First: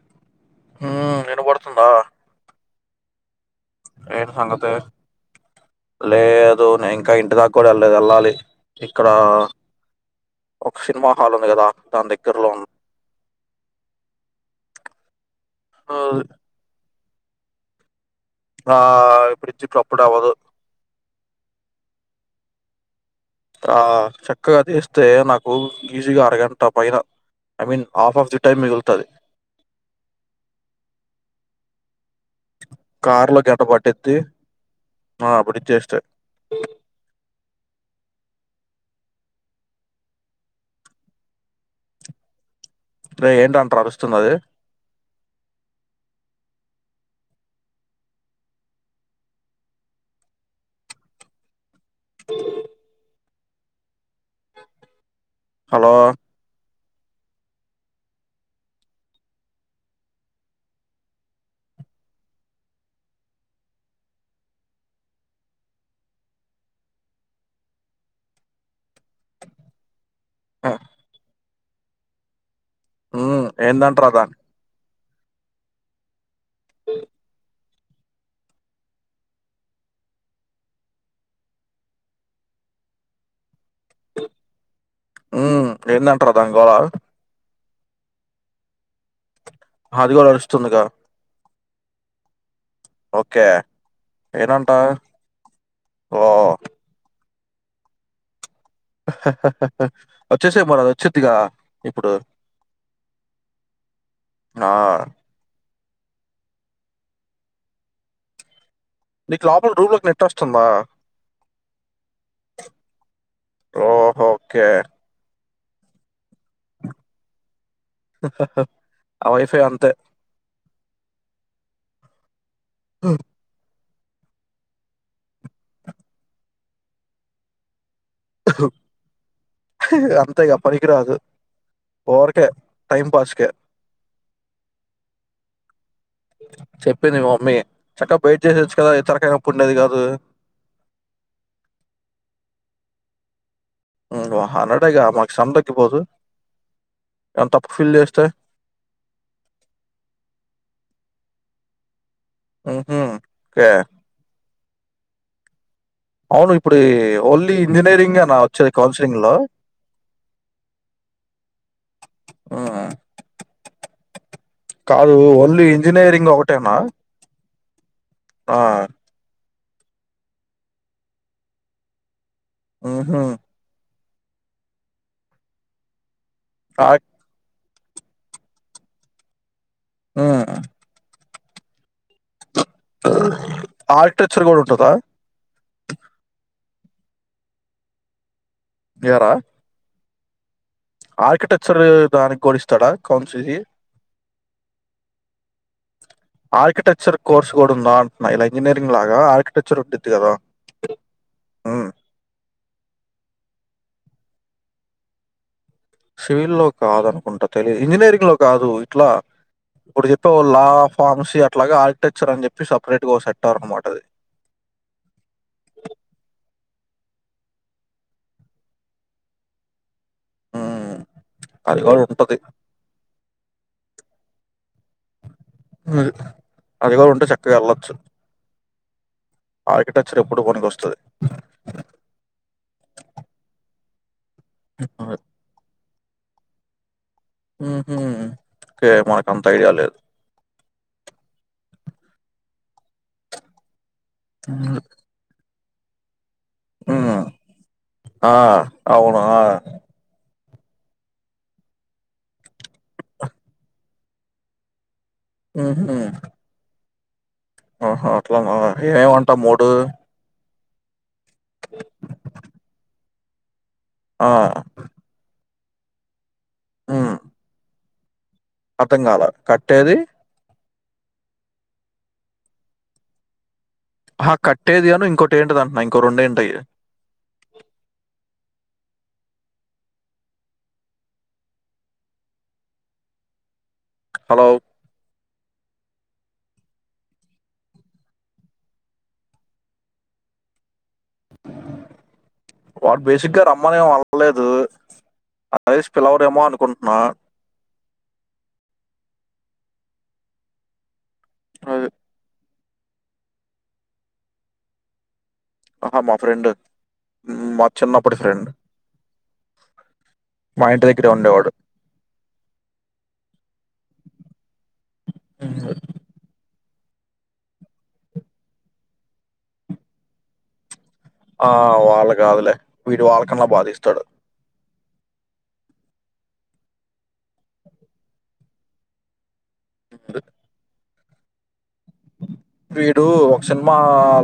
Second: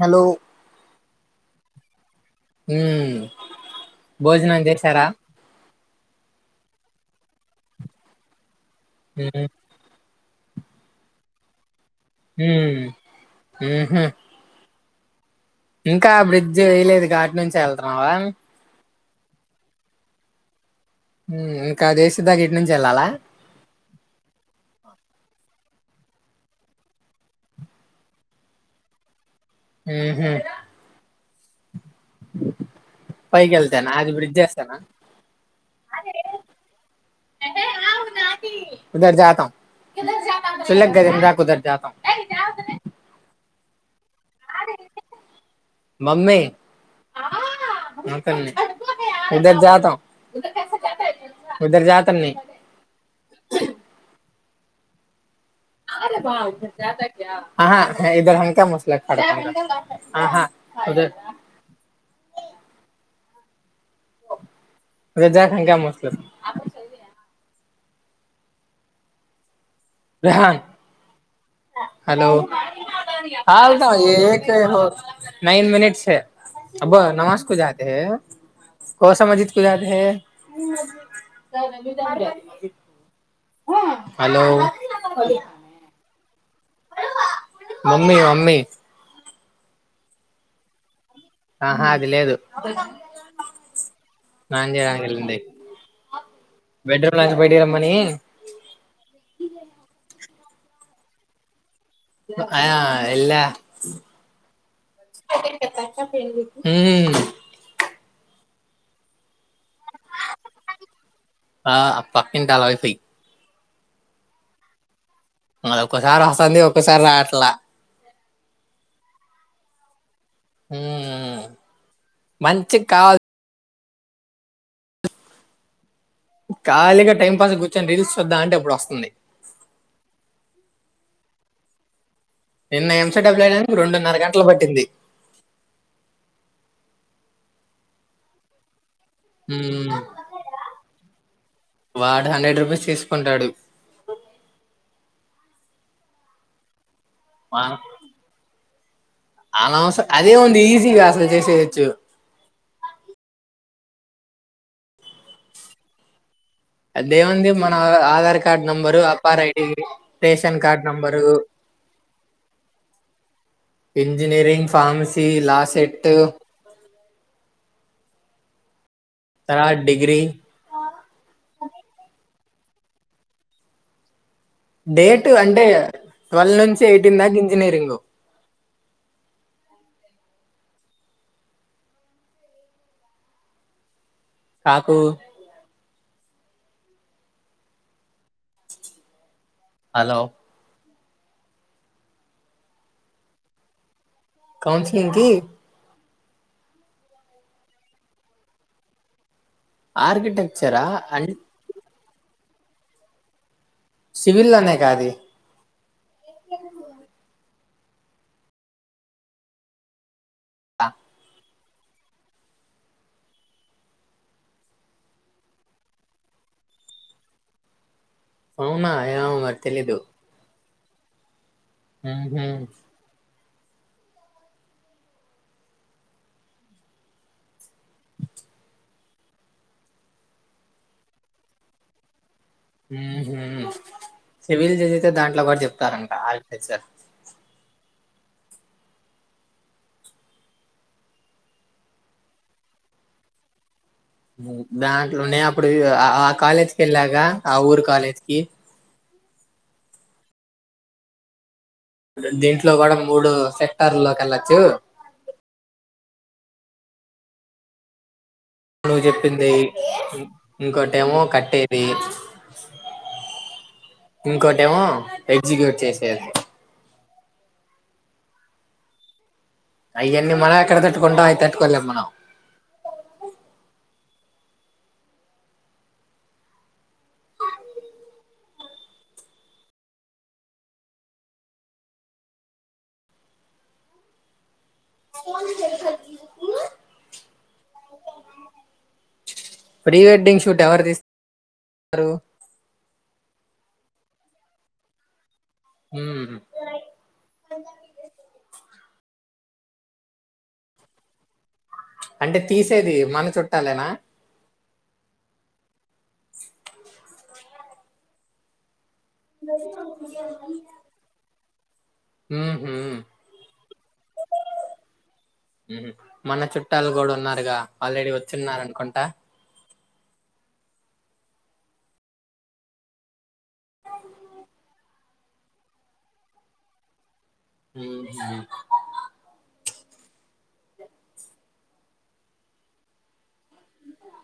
Hello మా హ్మ్ భోజనం సంగతి? చేసారా లేదు నేనింకా ఇంటి దాకా కూడా వెళ్లలేదు వెళ్ళాలి ఇక్కడ మ్మ్. ఒక సినిమా హాల్ ఉంది కదా దాని దగ్గరలో ఉన్నా. హ్మ్ ఉహు ఇంకా ఆహ్, బ్రిడ్జ్ ఏయలేదు గాటి నుంచే వెళ్తున్నావా ఆ బ్రిడ్జ్ ఇప్పుడప్పుడే అవ్వదు ఇంకా అదేసే దాగ ఇటు నుంచి ఎళ్ళాలా ఆ చక్కగా తీస్తే నాకు ఈజీగా అరగంట పైన I mean half of the time మిగులుతది ఉహు కారులో పైకి గంట ఎళ్తేనా అది పట్టిద్ది. బ్రిడ్జ్ ఏస్తేనా ఆ! బ్రిడ్జ్ చేస్తే. ఉదర్ జతా [unintelligible] ఉదర్ జతా అరే ఏంటంటరా అరుస్తున్నది మమ్మీ మా ఇదర్ జాత ఉదర్ జాత నై హలో! [unintelligible] ఆహా ఇదర్ హంకా ముసలడత ఆహా ఉదర్ రేజ నిక ముస్తులు ఆహ్, హలో హ్మ్. హ ఉత ఏందంట్రా ఏ దాని నైన్ మినిట్ అబ్బా నమాస్ కు జా కోస మజికు జతేహే హలో ఉ ఏందం దాని గోల మి అది కూడా అరుస్తుందిగా ఆహా అది లేదు ఓకే. స్నానం ఏనంట? చేయడానికి వెళ్ళింది బెడ్ రూమ్లా బయటికి రమ్మని హా హా హా హా అచ్చేసేయ్ పోరాదు అచ్చిద్దిగా అయా ఎల్లా ఆ! హ్మ్ నీ క్లబ్ రూకి నెట్టొస్తుందా ఆ పక్కింటి అలవిసి ఓహో ఓకే మ ఒక్కసారి వస్తుంది ఒక్కసారి రాట్లా ఆ వైఫై అంతే ఉమ్ మంచి కాల కాలీగా టైం పాస్ గు అంతేగా అపరికరాదు నిన్న ఎంసడబ్లయడానికి రెండున్నర గంటలు పట్టింది చెప్పింది మీ చక్కగా బయిట్ చేసే వాడు హండ్రెడ్ రూపీస్ తీసుకు కొంటాడు హండ్రెడ్ డే గా మనకు శ్రమ తగ్గిపోదు ఎంత తప్పు ఫీల్ చేస్తేయి అలా అదే వ ఈసీగా అసలు చేసే వచ్చు ఊహూ ఓకే అవును ఇప్పుడు అదేముంది ఓన్లీ మన ఇంజినీరింగేనా ఆధార్ కార్డ్ వచ్చేది నంబరు కౌన్సెలింగ్‌లో? APAAR ID ration card number హ్మ్. కాదు ఓన్లీ ఇంజనీరింగ్ ఒకటేనా ఆ త్రా డిగ్రీ ఆహా డేట్ అంటే టూళ్ళు నుంచి ఆ! ఎయిటీన్ దాక ఇంజనీరింగ్ ఆ ఆట్ ఆర్కిటెక్చర్ కూడా ఉంటుందా కాకు ఏ‌రా హలో ఆర్కిటెక్చర్ ఆ దానిక్కూడా ఇస్తాడా కౌన్సిలీ. కౌన్సిలింగ్కీ ఆర్కిటెక్చర్ కోర్స్ కూడ ఉందా అంటున్న. ఇలా ఇంజనీరింగ్ లాగా ఆర్ టెక్చర్ ఉండిద్ది కదా. ఆర్కిటెక్చరా అండ్ ఊ సివిల్ లోనే గా అదీ. సివిల్లో కాదనుకుంట. తెలీద్ ఇంజిననీరింగ్ లో కాదు ఇట్లా. ఇప్పుడు చెప్ లో లా, ఫార్మసీ అట్ అట్లాగ ఆర్కిటెక్చర్ అని చెప్పి సపరేట్ గా ఓ సెట్ట అవ అనమాటది. అవునా ఏమో మరి తెలీదు. హ్మ్. అది గూడ ఉంటది. మ్మ్హ్మ్. అది. అది కూడా ఉంటే చక్కగా ఎళ్ళొచ్చు. ఆర్కిటెక్చర్ ఎప్పుడు పనికొస్తది. ఊ హూ. సివిల్ చేసేసైతే అది. దాంట్లో కూడ చెప్తారం ఆర్కిటెక్చర్ ఊహూ. ఏమో నాక్ అంత ఐడియా లేద్. దాంట్లోనే అప్ అప్పుడిగా ఆ ఆ కాలేజ్కి హ్మ్. ఎల్లాగా ఆ ఊరు ఆ! కాలేజ్కి. అవును. ఆ! దీంట్లో కూడ మూడూ సెక్టర్లోకి ఎళ్ళొచ్చూ. ఊహూ ఆహా అట్లనా ఏమంటా మూడూ. ఇంకా డెమో కట్టేదీ. ఆ! ఇంకోటేమో పేన్ [unintelligible] చేసేది. ఆ అర్ధం కాలే. అయ్యన్ని మన మెక్కడతట్ కుంటాం అయితట్టుకోలేం మనం. అహా కట్టేది అను ఇంకోటి ఏంటిదో అంటున్నావ్ ఇంకో రెండు ఏంటయి. హలో కోం చే ప్రీ వెడ్డింగ్ షూట్ ఎవరు తీస్త వాడ్ బేసిక్గా రమ్మనే వాళ్ లేదూ. రైస్ మ్మ్. పిలవరేమో అనుకుంటున్నా అదే ఆంటే తీసేది మన చుట్టాలేనా ఆహా మా ఫ్రెండ్ మా చిన్నప్పటి ఫ్రెండ్ మా ఇంటి దగ్గరే ఉండేవాడు. [unintelligible] హుహు హుహు మన చట్ట చుట్టాలు కూడా ఉన్నారుగా ఆల్రెడీ వచ్చిన్నార అనుకుంటా ఆ వాళ్ళ కాదులే వీడు వాళ్ళకన్నా బాధిస్తాడు ఉహు అ వీడు సినిమా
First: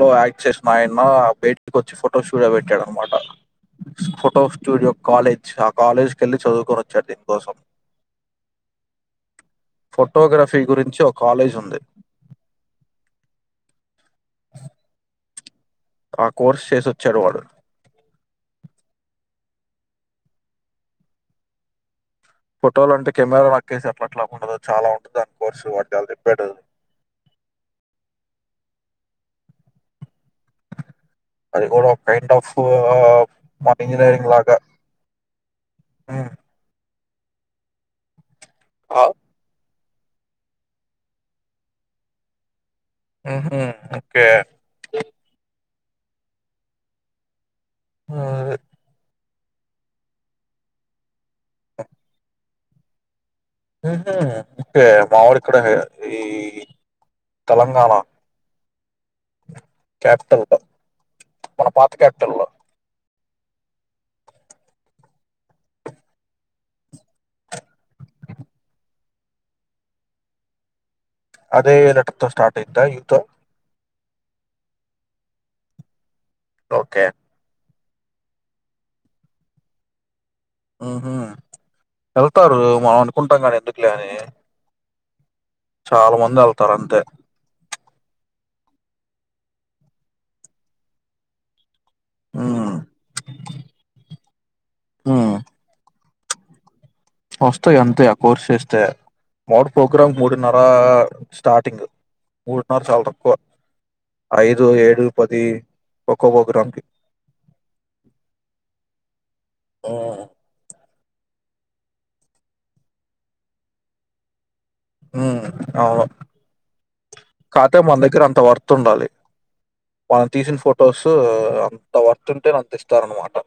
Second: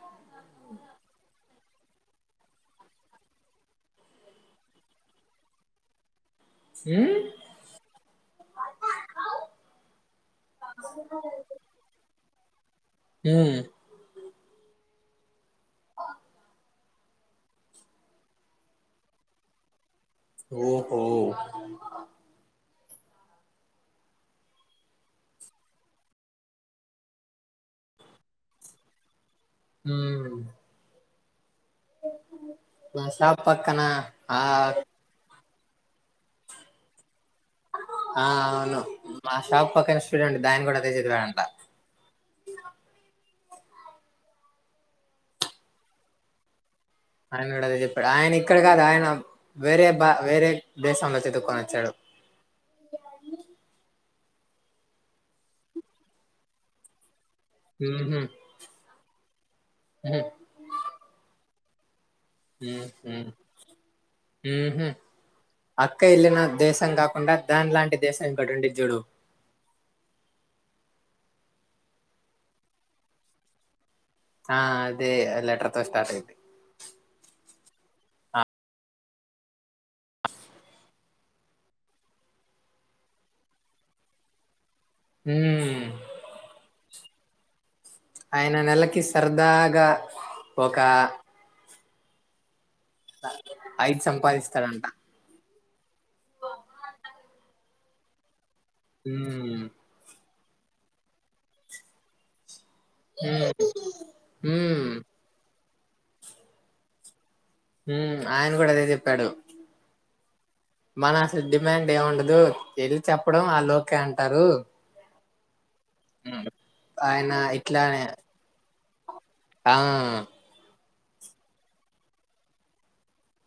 లో యాక్ట్ చేసిన ఆయన బే ఇంటి కొచ్చి ఫొటో స్టూడియో పెట్టాడు అనమాట ఫొటో స్టూడియో కాలేజ్ ఆ కాలేజ్ వెళ్లి చదువుకొని వచ్చాడు మ్మ్? దీని కోసం ఫొటోగ్రఫీ గురించి ఒక కాలేజ్ ఉంది. హు ఆ కోర్సు చేసి వచ్చాడు వాడు ఓహో ఫోటోలు అంటే కెమెరా నోక్కేసి అట్లా అట్లా ఉండదు చాలా ఉంటుంది. దాని కోర్స్ వాడు చాలా చెప్పాడు. హు అది కూడా కైండ్ ఆఫ్ మా షాప్ మన పక్కన ఇంజనీరింగ్ ఆ లాగా హు ఆ అవును ఆ? మా షాప్ పక్కన స్టూడెంట్ బ్యాన్ కూడా అదే చదివాడంట హుహు ఓకే ఆయన కూడా అదే చెప్పాడు ఆయన ఉహ్, ఇక్కడ కాదు ఆయన వేరే బా వేరే దేశంలో చదువుకుని వచ్చాడు కే మావడు ఇక్కడే ఈ తెలంగాణ మ్మ్హ్. మ్మ్. క్యాపిటల్ మన పాత ఎత్తాన్ హుహు ఊహు అక్క వెళ్ళిన దేశం కాకుండా దాని లాంటి దేశం ఇక్కోటీ ఉంతదిచూడు అదే లెటర్ తో స్టార్ట్ అయింద యు తో ఆ అదే లెటర్ తో స్టార్ట్ అయిద్ది ఓకే ఉహు వెళ్తారు మనం అనుకుంటాం కానీ ఎందుకులే అని హ్మ్. చాలా మంది వెళ్తారు అంతే ఆయన నెలకి సరదాగా ఒక హు ఐదు సంపాదిస్తాడంట వస్తయి అంతే ఆ కోర్స్ చేస్ తే మా హ్మ్. వాడు ప్రోగ్రామ్ మూడున్నర స్టార్టింగ్ మూ [unintelligible] చాల తక్కువ హ్మ్. ఐదు హ్మ్. ఏడు పది ఒక్కో ఒ గ్రాంకి మ్ ఆయన కూడా అదే చెప్పాడు ఉమ్ మన అసలు డిమాండ్ ఏముండదు వెళ్ళి చెప్పడం వాళ్ళు ఒకే అంటారు మ్మ్ అవు ఆయన కాపోతే మన ఇట్లానే దగ్గర అంత వర్త్ ఉండాలి ఆ! మనం తీసిన ఫో ఫొటోస్ అంత వర్తుంటే నాంత ఇస్తార అనమాట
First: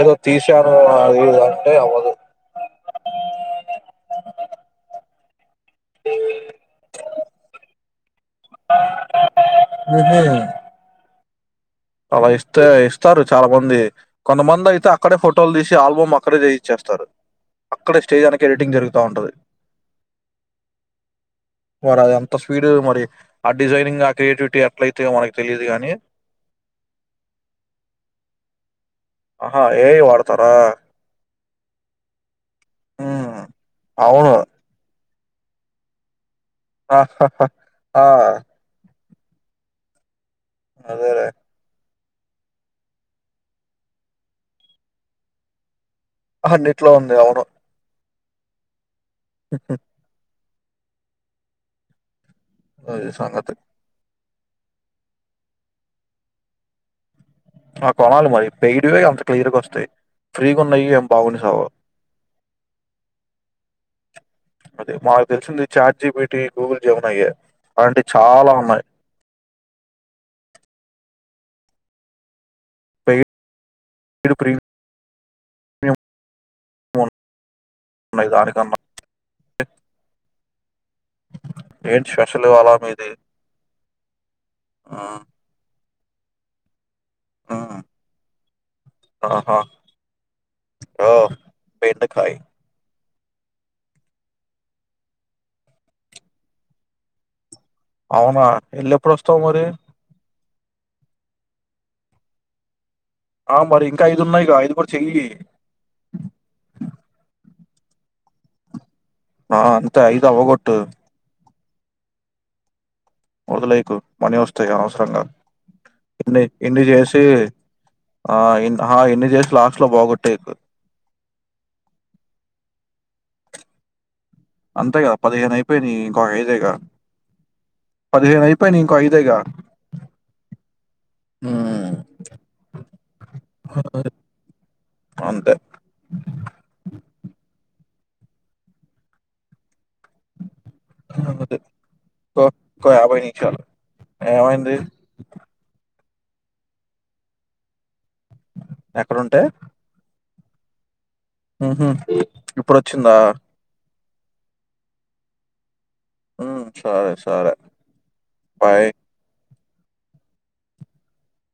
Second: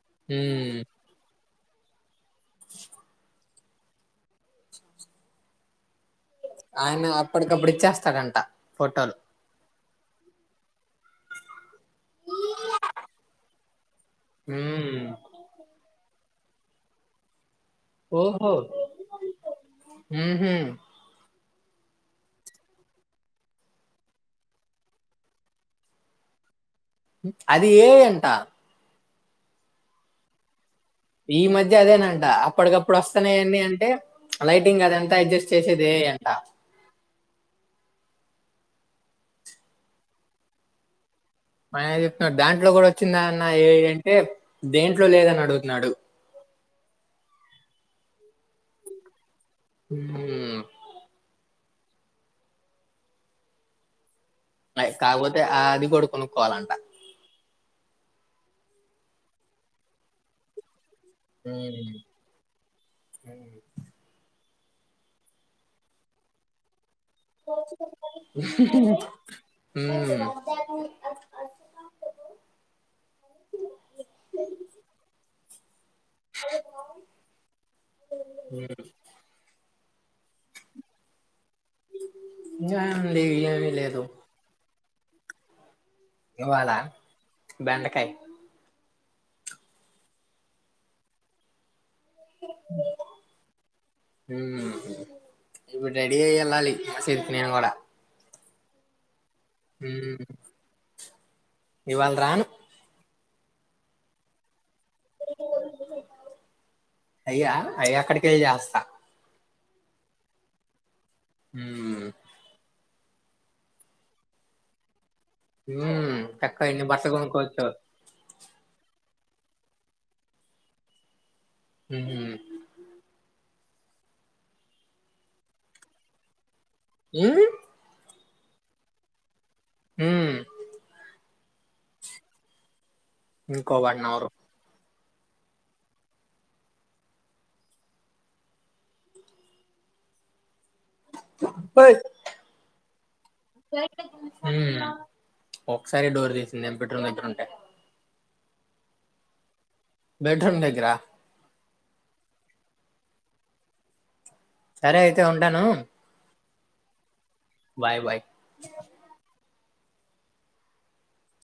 ఏదో హ్మ్. తీసానుదా అదే అదు స్త ఫోటోలు మ్ హు అలా ఇస్తే ఇస్తారు చాలా మంది కొంతమంది అయితే హ్మ్. అక్కడే ఫోటోలు తీసి ఆల్బమ్ అక్కడ చేయిచ్చేస్తారు అక్కడ స్టేజ్ అనేక ఓహో! ఎడిటింగ్ జరుగుతా ఉంటది హుహు. మరి అది అంత స్పీడ్ మరి ఆ డిజైనింగ్ ఆ క్రియేటివిటీ ఎట్ల అయితేయో మనకు తెలీదు గానీ అది ఏ అంటా ఆ ఏయి వాడతారా ఈ మధ్య అదేనంటా అప్పటికప్పుడు హ్మ్. వస్తున్నాయి అంటే అవును. లైటింగ్ కదే అడ్జస్ట్ చేసేదే అంట ఆహ్ హహా ఆ అదే రే ఆయన చెప్తున్నాడు దాంట్లో కూడా వచ్చిందా అన్న ఏఐ అంటే దేంట్లో లేదని అడుగుతున్నాడు అన్నిట్లో ఉంది అవును హుమ్మ్ అదీ సంగతి అయ్ కాకపోతే ఆ అది కూడు కొనుక్కోవాలంట ఆ కొణాల మరి పేయిడ్ అంత క్లియర్ గా వస్తాయ్ ఫ్రీగా ఉన్నయి ఎం హ్మ్ హుమ్ అదే మాకు తెలిసింది chat G P T Google జెమినయ్యే. అలాంటియి చాలా ఉన్నాయి. ఉమ్ కా ప్రైమ్ డూ ప్రైమ్. [unintelligible] ఏంటి స్పెషల్ ఇవాళ మీది. ఏముంది ఏమీ లేదు. ఆహ్. ఇవాలా. బెండకాయ. ఆహా ఓ. బెండకాయ్. ఉమ్ ఇప్పుడు రెడీ అయి వెళ్ళాలి ఆసిఫ్ కి నేను కూడా. అవునా వెళ్లి ఎప్పుడు వస్. ఉమ్ ఇవాళ రాను. ఆహ్ మరి ఇంకా ఐదు ఉన్నాయి గా ఐదుగుడ. చెయ్యి. అయా అక్కడీకొయ్యి చేస్తా. ఆహ్ అంత ఐదవగొట్టు. ఉమ్ వదిలేయకు మనీ వస్తాయి అనవసరంగా. మ్మ్. ఇన్ని చక్కగా ఇన్ని ఎన్ని బట్టలు చేసి కొనుక్కోవచ్చు ఆహ్ ఇన్ని. చేస్ లాస్ట్ లో బాగొట్టేకు. ఉమ్మ్ అంతేగ పదిహేను అయిపోయినవి ఇంకో ఐదేగా. ఉమ్మ్. పదిహేను అయిపోయినవి ఇంకో ఐదెగా. ఉమ్. ఆహ్. ఇంకో వన్ అవర్. అంతే. ఆహ్ ఇంకొ యాభై నిమిషాలు ఏమైంది. ఒకసరి డోర్ తీసింది. నేను బెడ్రూమ్ దగ్గర ఉంటే. ఎక్కడుంటే. బెడ్ రూమ్ దగ్గరా. ఇప్పుడోచ్చిందా. సరే అయితే ఉంటాను. ఉమ్ సరే స. Bye bye.